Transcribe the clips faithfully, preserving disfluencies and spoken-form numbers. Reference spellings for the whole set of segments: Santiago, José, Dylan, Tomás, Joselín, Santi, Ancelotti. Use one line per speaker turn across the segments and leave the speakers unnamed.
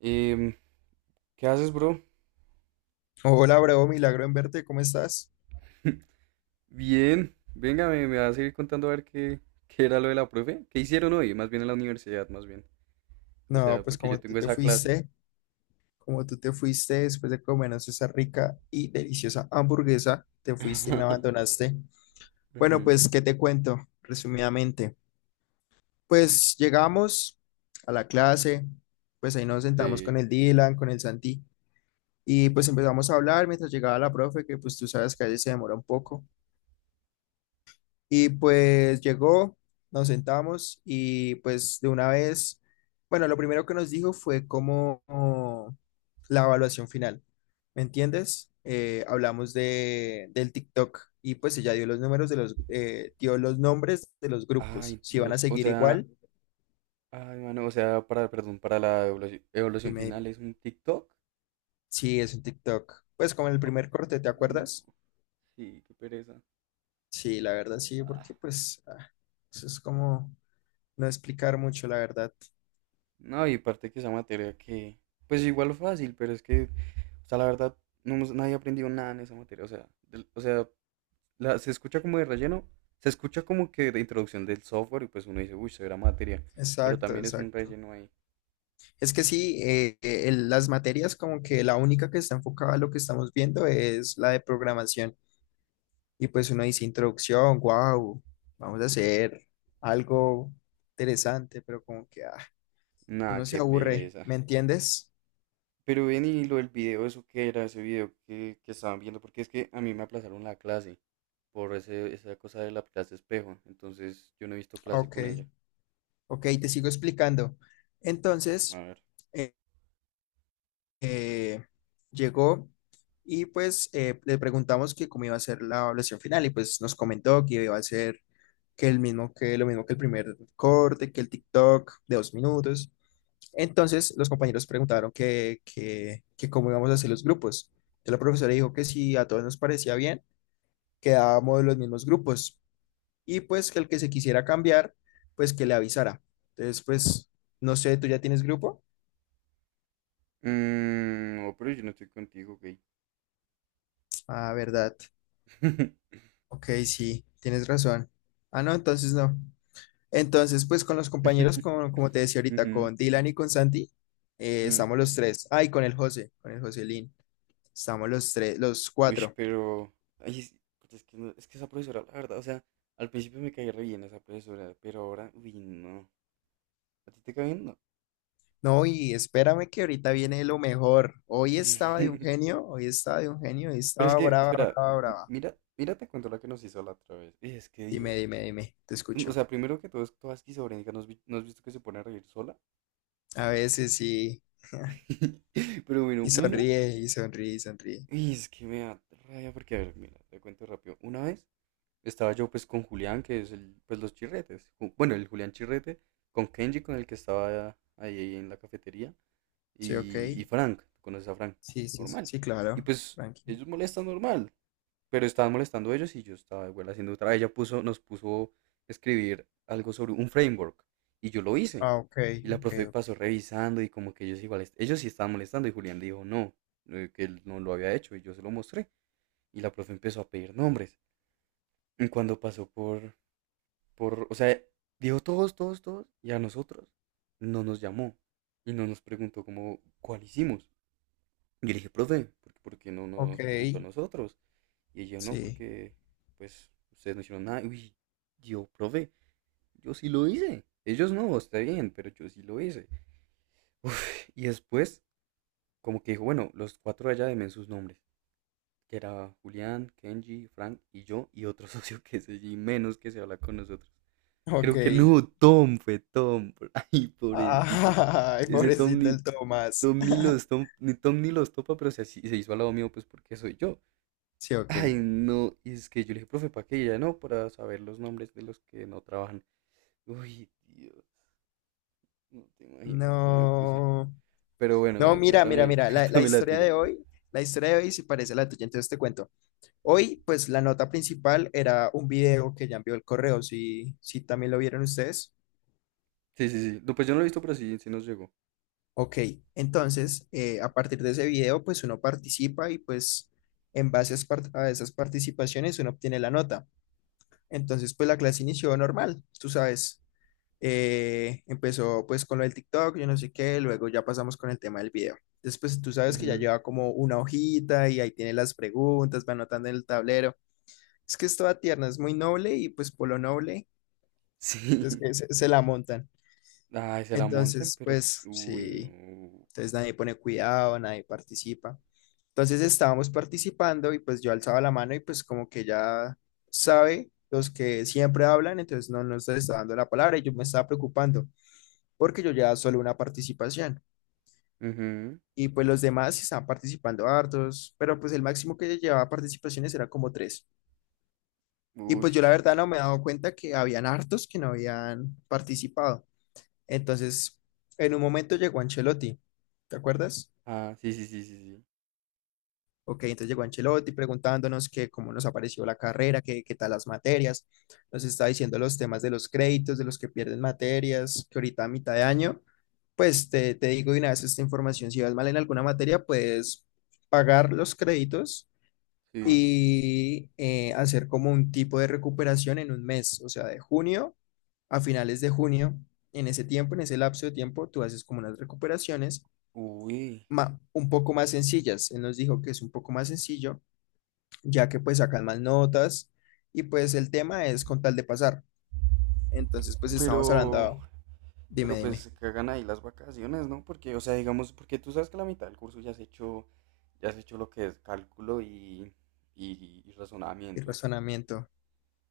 Em, ¿Qué haces, bro?
Hola, bro, milagro en verte, ¿cómo estás?
Bien, venga, me, me vas a seguir contando a ver qué, qué era lo de la profe. ¿Qué hicieron hoy? Más bien en la universidad, más bien. O
No,
sea,
pues
porque
como
yo
tú
tengo
te
esa clase.
fuiste, como tú te fuiste después de comernos esa rica y deliciosa hamburguesa, te fuiste y me abandonaste. Bueno,
Ujú.
pues, ¿qué te cuento resumidamente? Pues llegamos a la clase, pues ahí nos sentamos
Sí.
con el Dylan, con el Santi, y pues empezamos a hablar mientras llegaba la profe, que pues tú sabes que a veces se demora un poco. Y pues llegó, nos sentamos y pues de una vez, bueno, lo primero que nos dijo fue como como la evaluación final, ¿me entiendes? Eh, hablamos de, del TikTok y pues ella dio los números de los, eh, dio los nombres de los grupos,
Ay,
si van a
Dios. O
seguir
sea,
igual,
ay, mano, o sea, para, perdón, para la evaluación, evaluación
dime, dime.
final es un TikTok.
Sí, es un TikTok. Pues como en el
Ay,
primer corte, ¿te
no,
acuerdas?
sí, qué pereza.
Sí, la verdad sí,
Ah,
porque pues ah, eso es como no explicar mucho, la verdad.
no, y parte que esa materia que, pues igual fácil, pero es que, o sea, la verdad, no hemos- nadie aprendió nada en esa materia. O sea, del- o sea, la- se escucha como de relleno, se escucha como que de introducción del software y pues uno dice, uy, será materia, pero
Exacto,
también es un
exacto.
relleno ahí.
Es que sí, eh, eh, el- las materias como que la única que está enfocada a lo que estamos viendo es la de programación. Y pues uno dice introducción, wow, vamos a hacer algo interesante, pero como que ah, uno
Nada,
se
qué
aburre,
pereza.
¿me entiendes?
Pero ven y lo del video, eso que era ese video que, que estaban viendo, porque es que a mí me aplazaron la clase por ese, esa cosa de la clase espejo, entonces yo no he visto clase
Ok,
con ella.
ok, te sigo explicando.
A
Entonces,
ver.
eh, llegó y pues eh, le preguntamos que cómo iba a ser la evaluación final y pues nos comentó que iba a ser que el mismo que lo mismo que el primer corte, que el TikTok de dos minutos. Entonces los compañeros preguntaron que, que, que cómo íbamos a hacer los grupos. Entonces, la profesora dijo que si a todos nos parecía bien, quedábamos los mismos grupos y pues que el que se quisiera cambiar, pues que le avisara. Entonces, pues, no sé, ¿tú ya tienes grupo?
Mm, no, pero yo no estoy contigo, gay.
Ah, ¿verdad? Ok, sí, tienes razón. Ah, no, entonces no. Entonces, pues con los compañeros, con- como te decía ahorita,
Ujú,
con Dylan y con Santi, eh,
mm.
estamos los tres. Ay, con el José, con el Joselín. Estamos los tres, los
Uy,
cuatro.
pero. Ay, es, es que no- es que esa profesora, la verdad, o sea, al principio me caía re bien esa profesora, pero ahora, uy, no. ¿A ti te cae bien? No.
No, y espérame que ahorita viene lo mejor. Hoy estaba de un genio, hoy estaba de un genio, hoy
Pero es
estaba
que,
brava,
espera,
brava,
m-
brava.
mira, mira, te cuento la que nos hizo la otra vez. Uy, es que
Dime,
Dios.
dime, dime, te
Tú- O
escucho.
sea, primero que todo es toda esquizofrénica, ¿no has, vi- no has visto que se pone a reír sola?
A veces sí.
Pero bueno,
Y
una.
sonríe, y sonríe, y sonríe.
Y es que me da rabia porque, a ver, mira, te cuento rápido. Una vez estaba yo pues con Julián, que es el, pues los chirretes. Ju- Bueno, el Julián Chirrete, con Kenji, con el que estaba ahí en la cafetería,
Sí, ok.
y, y Frank, tú conoces a Frank,
Sí, sí,
normal.
sí,
Y
claro.
pues
Tranqui.
ellos molestan normal, pero estaban molestando ellos y yo estaba igual haciendo otra. Ella puso, nos puso a escribir algo sobre un framework y yo lo hice.
Ah, ok,
Y la
ok,
profe
ok.
pasó revisando y como que ellos igual, est- ellos sí estaban molestando y Julián dijo no, eh, que él no lo había hecho y yo se lo mostré. Y la profe empezó a pedir nombres. Y cuando pasó por, por, o sea, dijo todos, todos, todos, y a nosotros no nos llamó y no nos preguntó como cuál hicimos. Yo le dije, profe, ¿por, por qué no
Ok,
nos preguntó a nosotros? Y ella no,
sí,
porque pues ustedes no hicieron nada. Uy, yo, profe, yo sí lo hice. Ellos no, está bien, pero yo sí lo hice. Uf, y después, como que dijo, bueno, los cuatro allá demen sus nombres, que era Julián, Kenji, Frank y yo, y otro socio que es allí menos que se habla con nosotros.
ok.
Creo que no, Tom fue Tom. Ay, pobrecito.
Ay,
Ese Tom
pobrecito
ni,
el Tomás.
Tom ni los tom- ni Tom ni los topa, pero se, así- se hizo al lado mío, pues porque soy yo.
Sí, ok.
Ay, no. Y es que yo le dije, profe, ¿para qué? Y ella no, para saber los nombres de los que no trabajan. Uy, Dios, no te imaginas cómo me puse.
No,
Pero bueno,
no,
bueno,
mira, mira,
cuéntame,
mira, la, la
cuéntame la
historia
tuya.
de hoy, la historia de hoy sí parece la tuya, entonces te cuento. Hoy, pues la nota principal era un video que ya envió el correo, si, si también lo vieron ustedes.
Sí, sí, sí. No, pues yo no lo he visto, pero sí, sí nos llegó.
Ok, entonces, eh, a partir de ese video, pues uno participa y pues en base a esas par- a esas participaciones uno obtiene la nota. Entonces, pues la clase inició normal, tú sabes. Eh, empezó pues con lo del TikTok, yo no sé qué, luego ya pasamos con el tema del video. Después tú sabes que ya
Ujú.
lleva como una hojita y ahí tiene las preguntas, va anotando en el tablero. Es que es toda tierna, es muy noble y pues por lo noble
Sí.
es que se, se la montan.
Ay, se la montan,
Entonces,
pero.
pues
Uy,
sí,
no.
entonces nadie pone cuidado, nadie participa. Entonces estábamos participando y pues yo alzaba la mano y pues como que ya sabe los que siempre hablan, entonces no nos está dando la palabra y yo me estaba preocupando porque yo ya solo una participación.
Ujú.
Y pues los demás sí estaban participando hartos, pero pues el máximo que llevaba participaciones era como tres. Y
Uy.
pues yo la verdad no me he dado cuenta que habían hartos que no habían participado. Entonces, en un momento llegó Ancelotti, ¿te acuerdas?
Ah, sí, sí, sí, sí, sí.
Ok, entonces llegó Ancelotti preguntándonos que cómo nos apareció la carrera, que qué tal las materias. Nos está diciendo los temas de los créditos, de los que pierden materias, que ahorita a mitad de año, pues te, te digo de una vez esta información, si vas mal en alguna materia, puedes pagar los créditos
Sí.
y eh, hacer como un tipo de recuperación en un mes, o sea, de junio a finales de junio, en ese tiempo, en ese lapso de tiempo, tú haces como unas recuperaciones
Uy.
ma- un poco más sencillas. Él nos dijo que es un poco más sencillo ya que pues sacan más notas y pues el tema es con tal de pasar. Entonces pues estamos
Pero,
hablando, dime,
pero pues
dime,
se cagan ahí las vacaciones, ¿no? Porque, o sea, digamos, porque tú sabes que la mitad del curso ya has hecho, ya has hecho lo que es cálculo y, y, y
el
razonamiento.
razonamiento,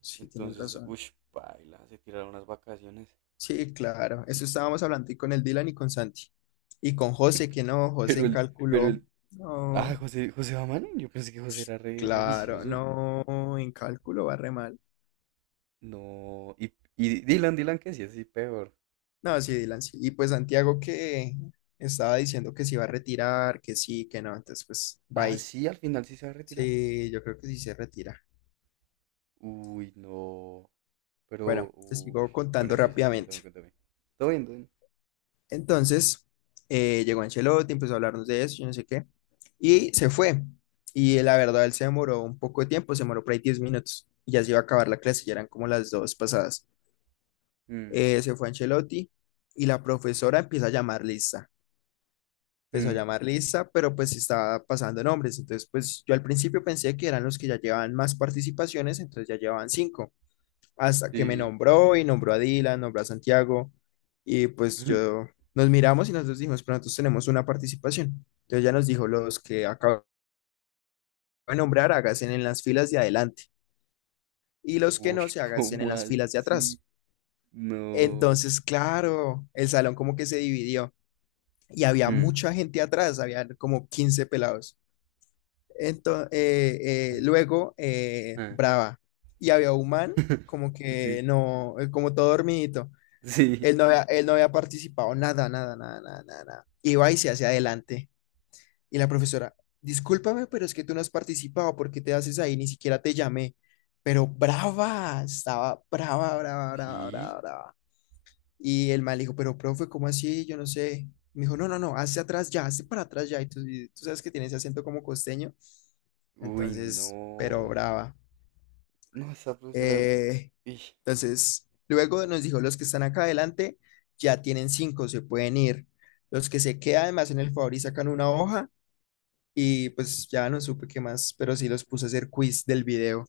sí, tienes
Entonces,
razón.
uy, paila, se tiraron las vacaciones.
Sí, claro, eso estábamos hablando y con el Dylan y con Santi. Y con José, que no, José
Pero
en
el, pero
cálculo,
el, ah,
no,
José, José va mal yo pensé que José era re, re
claro,
vicioso.
no, en cálculo va re mal.
No, y, y Dylan, Dylan, que sí, así peor.
No, sí, Dylan, sí. Y pues Santiago que estaba diciendo que se iba a retirar, que sí, que no, entonces pues va
Ah,
ahí.
sí, al final sí se va a retirar.
Sí, yo creo que sí se retira.
Uy, no.
Bueno,
Pero,
te
uy.
sigo contando
Bueno, sí, sí, cuéntame,
rápidamente.
cuéntame. Todo bien, todo bien.
Entonces, eh, llegó Ancelotti, empezó a hablarnos de eso, yo no sé qué, y se fue. Y eh, la verdad, él se demoró un poco de tiempo, se demoró por ahí diez minutos, y ya se iba a acabar la clase, ya eran como las dos pasadas.
Mm,
Eh, se fue Ancelotti y la profesora empieza a llamar lista. Empezó a
mm,
llamar lista, pero pues estaba pasando nombres. Entonces, pues yo al principio pensé que eran los que ya llevaban más participaciones, entonces ya llevaban cinco hasta que me
sí.
nombró y nombró a Dylan, nombró a Santiago y pues yo nos miramos y nosotros dijimos, pero nosotros tenemos una participación. Entonces ya nos dijo, los que acabo de nombrar, háganse en las filas de adelante y los que
Uy,
no, se háganse en
¿cómo
las filas de
así?
atrás.
No.
Entonces, claro, el salón como que se dividió y había
Mm,
mucha gente atrás, había como quince pelados. Entonces,
mm,
luego, eh,
ah,
Brava, y había un man como
sí,
que no, eh, como todo dormidito.
sí.
Él no había, él no había participado, nada, nada, nada, nada, nada, nada. Iba y se hacia adelante. Y la profesora, discúlpame, pero es que tú no has participado, ¿por qué te haces ahí? Ni siquiera te llamé. Pero brava, estaba brava, brava, brava,
¿Sí?
brava, brava. Y el mal dijo, pero profe, ¿cómo así? Yo no sé. Me dijo, no, no, no, hacia atrás ya, hazte para atrás ya. Y tú, y tú sabes que tiene ese acento como costeño.
Uy,
Entonces, pero
no.
brava.
No, esa profesora.
Eh,
Ij,
Entonces, luego nos dijo, los que están acá adelante ya tienen cinco, se pueden ir. Los que se quedan, además, en el favor y sacan una hoja y pues ya no supe qué más, pero sí los puse a hacer quiz del video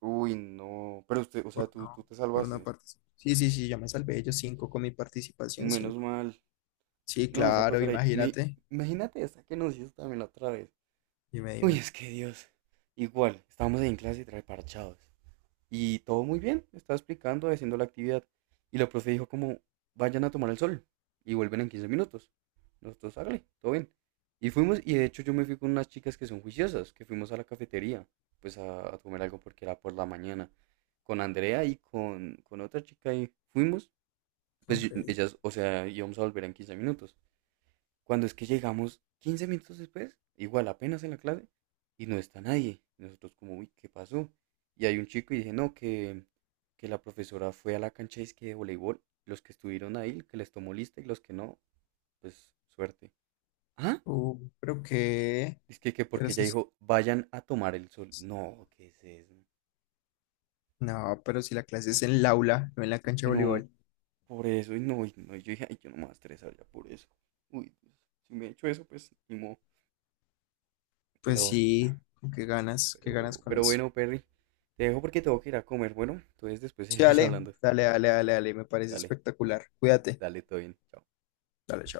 uy, no. Pero usted, o sea,
por
tú, tú
no,
te
por no
salvaste.
participar. Sí, sí, sí, yo me salvé yo cinco con mi participación,
Menos
cinco.
mal.
Sí,
No, esa
claro,
profesora. Y me,
imagínate.
imagínate esa que nos hizo también la otra vez.
Dime,
Uy,
dime.
es que Dios. Igual, estábamos ahí en clase trae parchados. Y todo muy bien, estaba explicando, haciendo la actividad. Y la profe dijo como, vayan a tomar el sol y vuelven en quince minutos. Nosotros, hágale, todo bien. Y fuimos, y de hecho yo me fui con unas chicas que son juiciosas, que fuimos a la cafetería, pues a, a comer algo porque era por la mañana. Con Andrea y con, con otra chica y fuimos, pues
Ok.
yo- ellas, o sea, íbamos a volver en quince minutos. Cuando es que llegamos quince minutos después, igual apenas en la clase, y no está nadie. Y nosotros como, uy, ¿qué pasó? Y hay un chico y dije, no, que, que la profesora fue a la cancha disque de voleibol. Los que estuvieron ahí, que les tomó lista y los que no, pues suerte. ¿Ah?
Uh, pero qué,
Es que, que
pero
porque
eso
ella
es-
dijo, vayan a tomar el sol. No, ¿qué es eso?
no, pero si la clase es en el aula, no en la cancha de
No,
voleibol,
por eso, y no, y no, yo dije, ay, yo no me voy a estresar ya por eso. Uy, si me he hecho eso, pues ni modo.
pues
Pero
sí, ¿con qué ganas, qué ganas
Pero,
con
pero
eso.
bueno, Perry, te dejo porque tengo que ir a comer. Bueno, entonces después
Sí,
seguimos
dale,
hablando.
dale, dale, dale, dale, me parece
Dale,
espectacular. Cuídate.
dale, todo bien. Chao.
Dale, chao.